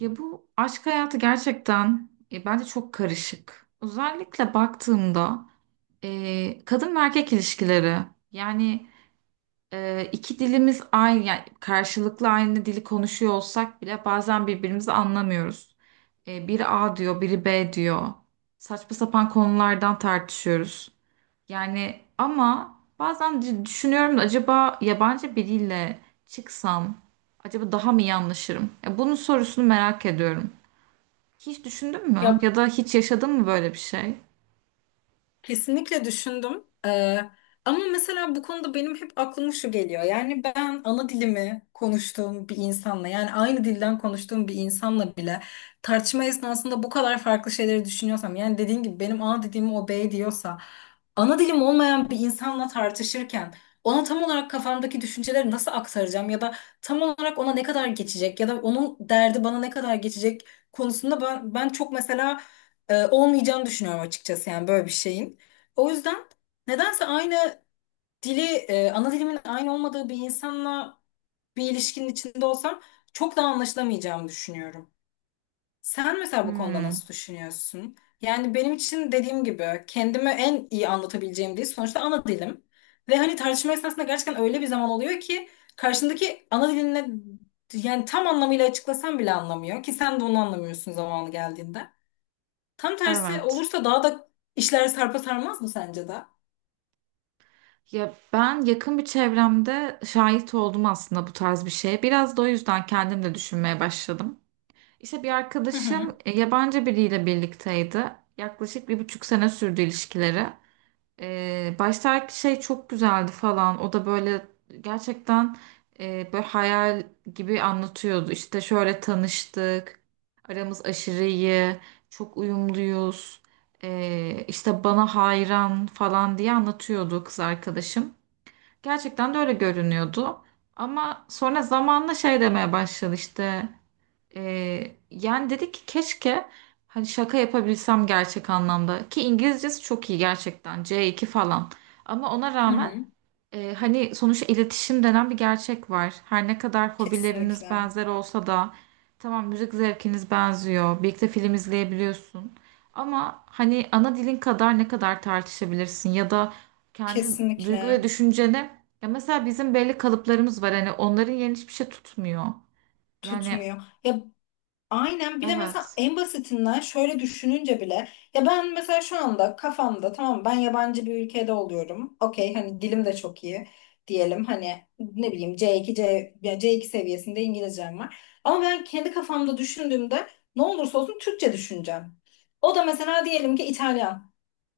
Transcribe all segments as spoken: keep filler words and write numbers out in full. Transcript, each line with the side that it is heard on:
right: Ya bu aşk hayatı gerçekten e, bence çok karışık. Özellikle baktığımda e, kadın ve erkek ilişkileri yani e, iki dilimiz aynı, yani karşılıklı aynı dili konuşuyor olsak bile bazen birbirimizi anlamıyoruz. E, biri A diyor, biri B diyor. Saçma sapan konulardan tartışıyoruz. Yani ama bazen d- düşünüyorum da acaba yabancı biriyle çıksam acaba daha mı iyi anlaşırım? Ya bunun sorusunu merak ediyorum. Hiç düşündün mü?
left: Ya,
right: Ya da hiç yaşadın mı böyle bir şey?
left: kesinlikle düşündüm. Ee, ama mesela bu konuda benim hep aklıma şu geliyor. Yani ben ana dilimi konuştuğum bir insanla yani aynı dilden konuştuğum bir insanla bile tartışma esnasında bu kadar farklı şeyleri düşünüyorsam, yani dediğin gibi benim ana dilimi o bey diyorsa, ana dilim olmayan bir insanla tartışırken ona tam olarak kafamdaki düşünceleri nasıl aktaracağım, ya da tam olarak ona ne kadar geçecek ya da onun derdi bana ne kadar geçecek konusunda ben, ben çok mesela e, olmayacağını düşünüyorum açıkçası, yani böyle bir şeyin. O yüzden nedense aynı dili, e, ana dilimin aynı olmadığı bir insanla bir ilişkinin içinde olsam çok daha anlaşılamayacağımı düşünüyorum. Sen mesela bu konuda
right: Hmm,
left: nasıl düşünüyorsun? Yani benim için dediğim gibi kendimi en iyi anlatabileceğim dil sonuçta ana dilim. Ve hani tartışma esnasında gerçekten öyle bir zaman oluyor ki karşındaki ana diline yani tam anlamıyla açıklasan bile anlamıyor ki, sen de onu anlamıyorsun zamanı geldiğinde. Tam tersi
right: evet.
left: olursa daha da işler sarpa sarmaz mı sence de?
right: Ya ben yakın bir çevremde şahit oldum aslında bu tarz bir şeye. Biraz da o yüzden kendim de düşünmeye başladım. İşte bir
left: Hı
right: arkadaşım
left: hı.
right: e, yabancı biriyle birlikteydi. Yaklaşık bir buçuk sene sürdü ilişkileri. Ee, baştaki şey çok güzeldi falan. O da böyle gerçekten e, böyle hayal gibi anlatıyordu. İşte şöyle tanıştık. Aramız aşırı iyi. Çok uyumluyuz. Ee, işte bana hayran falan diye anlatıyordu kız arkadaşım. Gerçekten de öyle görünüyordu. Ama sonra zamanla şey demeye başladı işte. Ee, yani dedi ki keşke hani şaka yapabilsem gerçek anlamda, ki İngilizcesi çok iyi gerçekten, C iki falan, ama ona
left: Hı
right: rağmen
left: hı.
right: e, hani sonuçta iletişim denen bir gerçek var. Her ne kadar hobileriniz
left: Kesinlikle.
right: benzer olsa da, tamam, müzik zevkiniz benziyor, birlikte film izleyebiliyorsun, ama hani ana dilin kadar ne kadar tartışabilirsin ya da kendi duygu ve
left: Kesinlikle
right: düşünceni, ya mesela bizim belli kalıplarımız var, hani onların yerini hiçbir şey tutmuyor yani.
left: tutmuyor. Ya, aynen. Bir de mesela
right: Evet.
left: en basitinden şöyle düşününce bile, ya ben mesela şu anda kafamda tamam, ben yabancı bir ülkede oluyorum. Okey, hani dilim de çok iyi diyelim, hani ne bileyim ce iki, C, ya ce iki seviyesinde İngilizcem var. Ama ben kendi kafamda düşündüğümde ne olursa olsun Türkçe düşüneceğim. O da mesela diyelim ki İtalyan.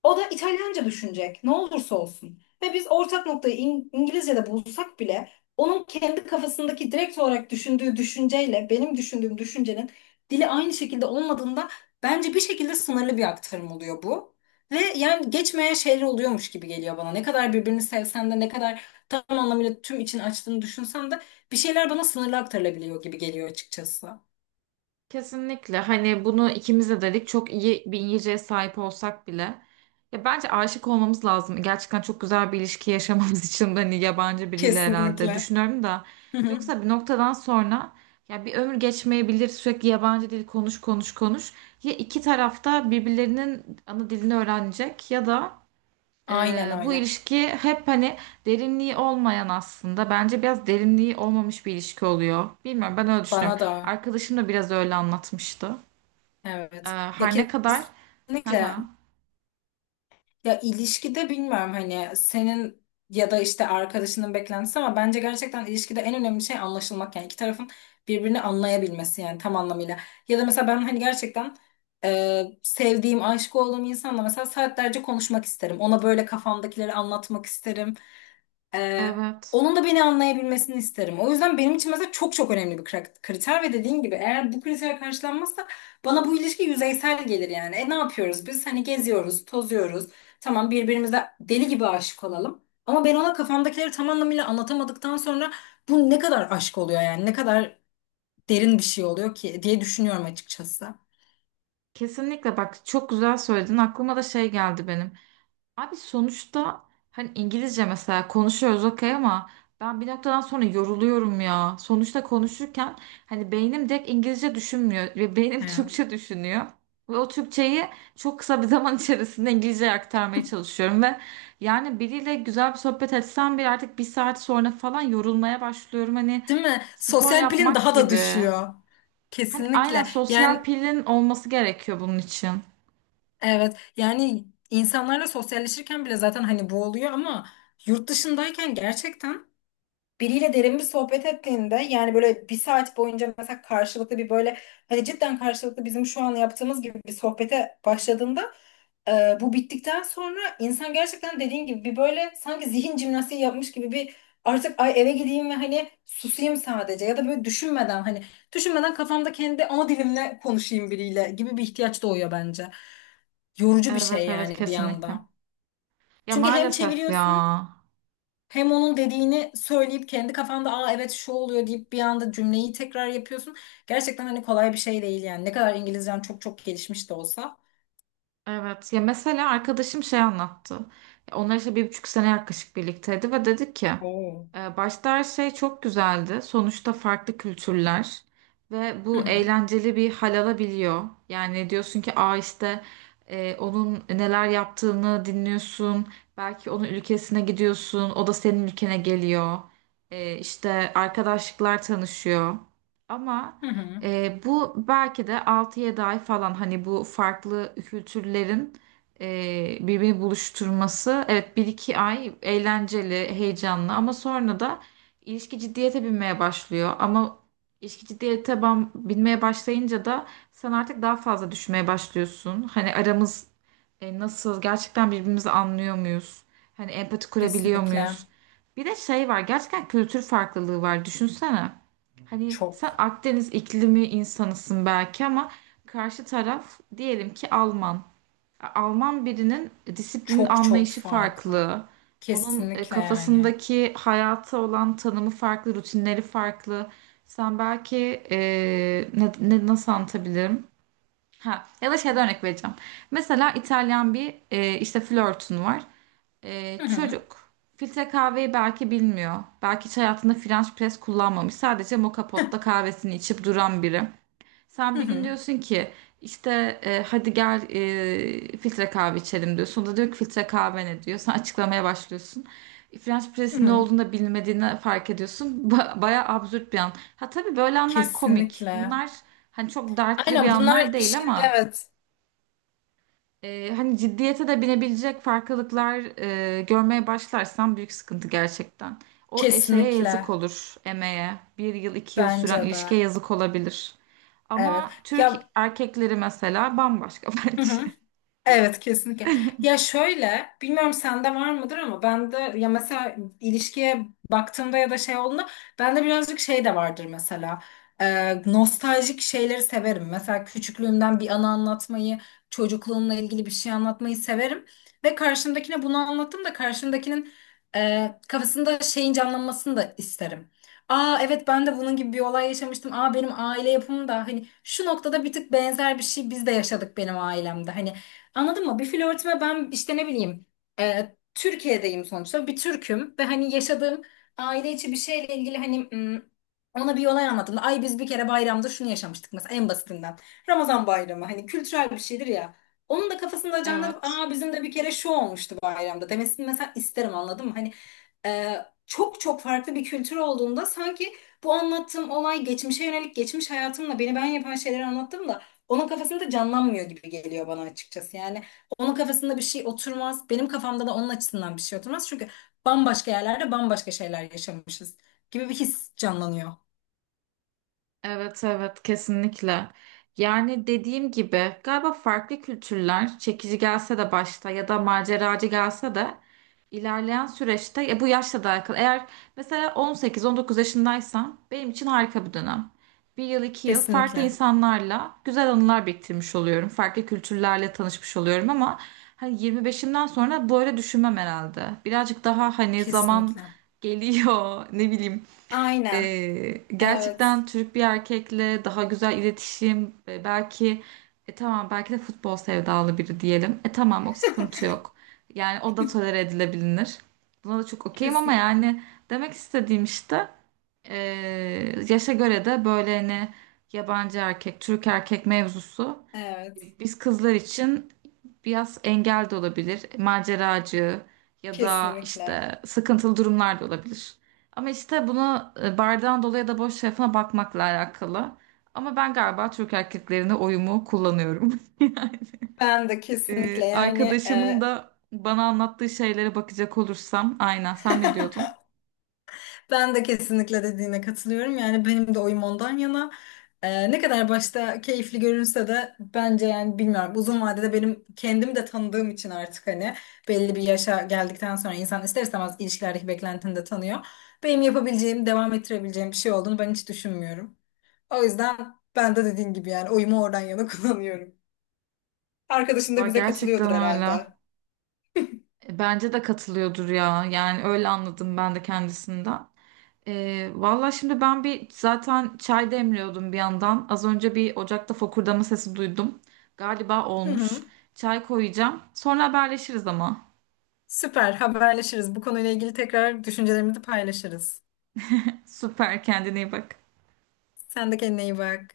left: O da İtalyanca düşünecek ne olursa olsun. Ve biz ortak noktayı İng- İngilizce'de bulsak bile onun kendi kafasındaki direkt olarak düşündüğü düşünceyle benim düşündüğüm düşüncenin dili aynı şekilde olmadığında bence bir şekilde sınırlı bir aktarım oluyor bu. Ve yani geçmeyen şeyler oluyormuş gibi geliyor bana. Ne kadar birbirini sevsen de, ne kadar tam anlamıyla tüm için açtığını düşünsen de bir şeyler bana sınırlı aktarılabiliyor gibi geliyor açıkçası.
right: Kesinlikle, hani bunu ikimiz de dedik, çok iyi bir İngilizceye sahip olsak bile, ya bence aşık olmamız lazım gerçekten çok güzel bir ilişki yaşamamız için de, hani yabancı biriyle, herhalde
left: Kesinlikle.
right: düşünüyorum da,
left: Hı hı.
right: yoksa bir noktadan sonra ya bir ömür geçmeyebilir, sürekli yabancı dil konuş konuş konuş. Ya iki tarafta birbirlerinin ana dilini öğrenecek ya da
left: Aynen
right: ee, bu
left: öyle.
right: ilişki hep hani derinliği olmayan, aslında bence biraz derinliği olmamış bir ilişki oluyor. Bilmiyorum, ben öyle düşünüyorum.
left: Bana da,
right: Arkadaşım da biraz öyle anlatmıştı. Ee,
left: evet. Ya,
right: her ne kadar. Hı
left: kesinlikle.
right: hı.
left: Ya, ilişkide bilmiyorum hani senin ya da işte arkadaşının beklentisi, ama bence gerçekten ilişkide en önemli şey anlaşılmak, yani iki tarafın birbirini anlayabilmesi yani tam anlamıyla. Ya da mesela ben hani gerçekten e, sevdiğim, aşık olduğum insanla mesela saatlerce konuşmak isterim. Ona böyle kafamdakileri anlatmak isterim. Ee,
right: Evet.
left: onun da beni anlayabilmesini isterim. O yüzden benim için mesela çok çok önemli bir kra- kriter ve dediğin gibi eğer bu kriter karşılanmazsa bana bu ilişki yüzeysel gelir yani. E, ne yapıyoruz biz? Hani geziyoruz, tozuyoruz. Tamam, birbirimize deli gibi aşık olalım. Ama ben ona kafamdakileri tam anlamıyla anlatamadıktan sonra bu ne kadar aşk oluyor yani? Ne kadar derin bir şey oluyor ki diye düşünüyorum açıkçası.
right: Kesinlikle bak, çok güzel söyledin. Aklıma da şey geldi benim. Abi sonuçta hani İngilizce mesela konuşuyoruz, okey, ama ben bir noktadan sonra yoruluyorum ya. Sonuçta konuşurken hani beynim direkt İngilizce düşünmüyor ve beynim
left: Evet.
right: Türkçe düşünüyor. Ve o Türkçeyi çok kısa bir zaman içerisinde İngilizceye aktarmaya çalışıyorum ve yani biriyle güzel bir sohbet etsem bile artık bir saat sonra falan yorulmaya başlıyorum. Hani
left: Değil mi?
right: spor
left: Sosyal pilin
right: yapmak
left: daha da
right: gibi.
left: düşüyor.
right: Hani aynen,
left: Kesinlikle.
right: sosyal
left: Yani
right: pilin olması gerekiyor bunun için.
left: evet, yani insanlarla sosyalleşirken bile zaten hani bu oluyor ama yurt dışındayken gerçekten biriyle derin bir sohbet ettiğinde, yani böyle bir saat boyunca mesela karşılıklı bir böyle, hani cidden karşılıklı bizim şu an yaptığımız gibi bir sohbete başladığında e, bu bittikten sonra insan gerçekten dediğin gibi bir böyle sanki zihin jimnastiği yapmış gibi bir, artık ay eve gideyim ve hani susayım sadece ya da böyle düşünmeden, hani düşünmeden kafamda kendi ana dilimle konuşayım biriyle gibi bir ihtiyaç doğuyor bence. Yorucu bir
right: Evet
left: şey
right: evet,
left: yani bir
right: kesinlikle.
left: yanda.
right: Ya
left: Çünkü hem
right: maalesef ya.
left: çeviriyorsun hem onun dediğini söyleyip kendi kafanda, aa evet şu oluyor deyip bir anda cümleyi tekrar yapıyorsun. Gerçekten hani kolay bir şey değil yani. Ne kadar İngilizcen çok çok gelişmiş de olsa.
right: Evet, ya mesela arkadaşım şey anlattı. Onlar işte bir buçuk sene yaklaşık birlikteydi ve dedik ki
left: Oo.
right: e, başta her şey çok güzeldi. Sonuçta farklı kültürler ve
left: Hı
right: bu
left: hı.
right: eğlenceli bir hal alabiliyor. Yani diyorsun ki, aa işte e, onun neler yaptığını dinliyorsun. Belki onun ülkesine gidiyorsun, o da senin ülkene geliyor. E, işte arkadaşlıklar tanışıyor. Ama
left: Hı hı.
right: e, bu belki de altı yedi ay falan, hani bu farklı kültürlerin e, birbirini buluşturması. Evet, bir iki ay eğlenceli, heyecanlı, ama sonra da ilişki ciddiyete binmeye başlıyor. Ama ilişki ciddiyete ban- binmeye başlayınca da sen artık daha fazla düşmeye başlıyorsun. Hani aramız, e, nasıl, gerçekten birbirimizi anlıyor muyuz? Hani empati kurabiliyor muyuz?
left: Kesinlikle
right: Bir de şey var, gerçekten kültür farklılığı var, düşünsene. Hani sen
left: çok
right: Akdeniz iklimi insanısın belki, ama karşı taraf diyelim ki Alman. Alman birinin disiplinin
left: çok çok
right: anlayışı
left: farklı.
right: farklı. Onun e,
left: Kesinlikle yani.
right: kafasındaki hayata olan tanımı farklı, rutinleri farklı. Sen belki e, ne, ne- nasıl anlatabilirim? Ha, ya da şeyden örnek vereceğim. Mesela İtalyan bir e, işte flörtün var. Ee,
left: Hı hı.
right: çocuk filtre kahveyi belki bilmiyor. Belki hiç hayatında French press kullanmamış. Sadece moka potta kahvesini içip duran biri.
left: Hı
right: Sen bir gün
left: hı.
right: diyorsun ki işte e, hadi gel e, filtre kahve içelim diyorsun. O da diyor ki filtre kahve ne, diyor. Sen açıklamaya başlıyorsun. French
left: Hı
right: press'in ne
left: hı.
right: olduğunu da bilmediğini fark ediyorsun. Ba bayağı absürt bir an. Ha tabii, böyle anlar komik.
left: Kesinlikle.
right: Bunlar hani çok dertli bir
left: Aynen,
right: anlar
left: bunlar
right: değil,
left: işin
right: ama
left: evet.
right: ee, hani ciddiyete de binebilecek farklılıklar e, görmeye başlarsan, büyük sıkıntı gerçekten. O e, yazık
left: Kesinlikle.
right: olur emeğe. Bir yıl, iki yıl süren
left: Bence de.
right: ilişkiye yazık olabilir.
left: Evet.
right: Ama Türk
left: Ya,
right: erkekleri mesela bambaşka
left: hı hı.
right: bence.
left: Evet, kesinlikle. Ya şöyle, bilmiyorum sende var mıdır ama bende, ya mesela ilişkiye baktığımda ya da şey olduğunda bende birazcık şey de vardır mesela. Ee, nostaljik şeyleri severim. Mesela küçüklüğümden bir anı anlatmayı, çocukluğumla ilgili bir şey anlatmayı severim. Ve karşımdakine bunu anlattım da karşımdakinin e, kafasında şeyin canlanmasını da isterim. Aa evet, ben de bunun gibi bir olay yaşamıştım. Aa benim aile yapım da hani şu noktada bir tık benzer bir şey biz de yaşadık benim ailemde. Hani anladın mı? Bir flörtüme ben işte ne bileyim, e, Türkiye'deyim sonuçta, bir Türk'üm ve hani yaşadığım aile içi bir şeyle ilgili hani m, ona bir olay anlattım. Ay, biz bir kere bayramda şunu yaşamıştık mesela en basitinden. Ramazan bayramı hani kültürel bir şeydir ya. Onun da kafasında canlanıp
right: Evet.
left: aa bizim de bir kere şu olmuştu bayramda demesini mesela isterim, anladın mı? Hani e, çok çok farklı bir kültür olduğunda sanki bu anlattığım olay, geçmişe yönelik geçmiş hayatımla beni ben yapan şeyleri anlattım da onun kafasında canlanmıyor gibi geliyor bana açıkçası. Yani onun kafasında bir şey oturmaz. Benim kafamda da onun açısından bir şey oturmaz. Çünkü bambaşka yerlerde bambaşka şeyler yaşamışız gibi bir his canlanıyor.
right: Evet evet, kesinlikle. Yani dediğim gibi galiba farklı kültürler çekici gelse de başta, ya da maceracı gelse de, ilerleyen süreçte ya, bu yaşla da alakalı. Eğer mesela on sekiz on dokuz yaşındaysam, benim için harika bir dönem. Bir yıl iki yıl farklı
left: Kesinlikle.
right: insanlarla güzel anılar biriktirmiş oluyorum. Farklı kültürlerle tanışmış oluyorum, ama hani yirmi beşimden sonra böyle düşünmem herhalde. Birazcık daha hani zaman
left: Kesinlikle.
right: geliyor ne bileyim,
left: Aynen.
right: ee,
left: Evet.
right: gerçekten Türk bir erkekle daha güzel iletişim, e, belki, e, tamam, belki de futbol sevdalı biri diyelim. E tamam, o sıkıntı yok. Yani o da tolere edilebilir. Buna da çok okeyim, ama
left: Kesinlikle.
right: yani demek istediğim işte e, yaşa göre de böyle hani yabancı erkek, Türk erkek mevzusu
left: Evet.
right: biz kızlar için biraz engel de olabilir. Maceracı ya da
left: Kesinlikle.
right: işte sıkıntılı durumlar da olabilir. Ama işte bunu e, bardağın dolu ya da boş tarafına bakmakla alakalı. Ama ben galiba Türk erkeklerine oyumu kullanıyorum.
left: Ben de kesinlikle
right: E,
left: yani.
right: arkadaşımın da bana anlattığı şeylere bakacak olursam, aynen, sen ne diyordun?
left: Ben de kesinlikle dediğine katılıyorum. Yani benim de oyum ondan yana. Ee, ne kadar başta keyifli görünse de bence yani, bilmiyorum, uzun vadede benim kendim de tanıdığım için artık hani belli bir yaşa geldikten sonra insan ister istemez ilişkilerdeki beklentini de tanıyor. Benim yapabileceğim, devam ettirebileceğim bir şey olduğunu ben hiç düşünmüyorum. O yüzden ben de dediğin gibi yani oyumu oradan yana kullanıyorum. Arkadaşın
right: Va,
left: da bize
right: gerçekten
left: katılıyordur
right: öyle.
left: herhalde.
right: E, bence de katılıyordur ya. Yani öyle anladım ben de kendisinden. Ee, valla şimdi ben bir zaten çay demliyordum bir yandan. Az önce bir ocakta fokurdama sesi duydum. Galiba
left: Hı
right: olmuş.
left: hı.
right: Çay koyacağım. Sonra haberleşiriz ama.
left: Süper, haberleşiriz. Bu konuyla ilgili tekrar düşüncelerimizi paylaşırız.
right: Süper, kendine iyi bak.
left: Sen de kendine iyi bak.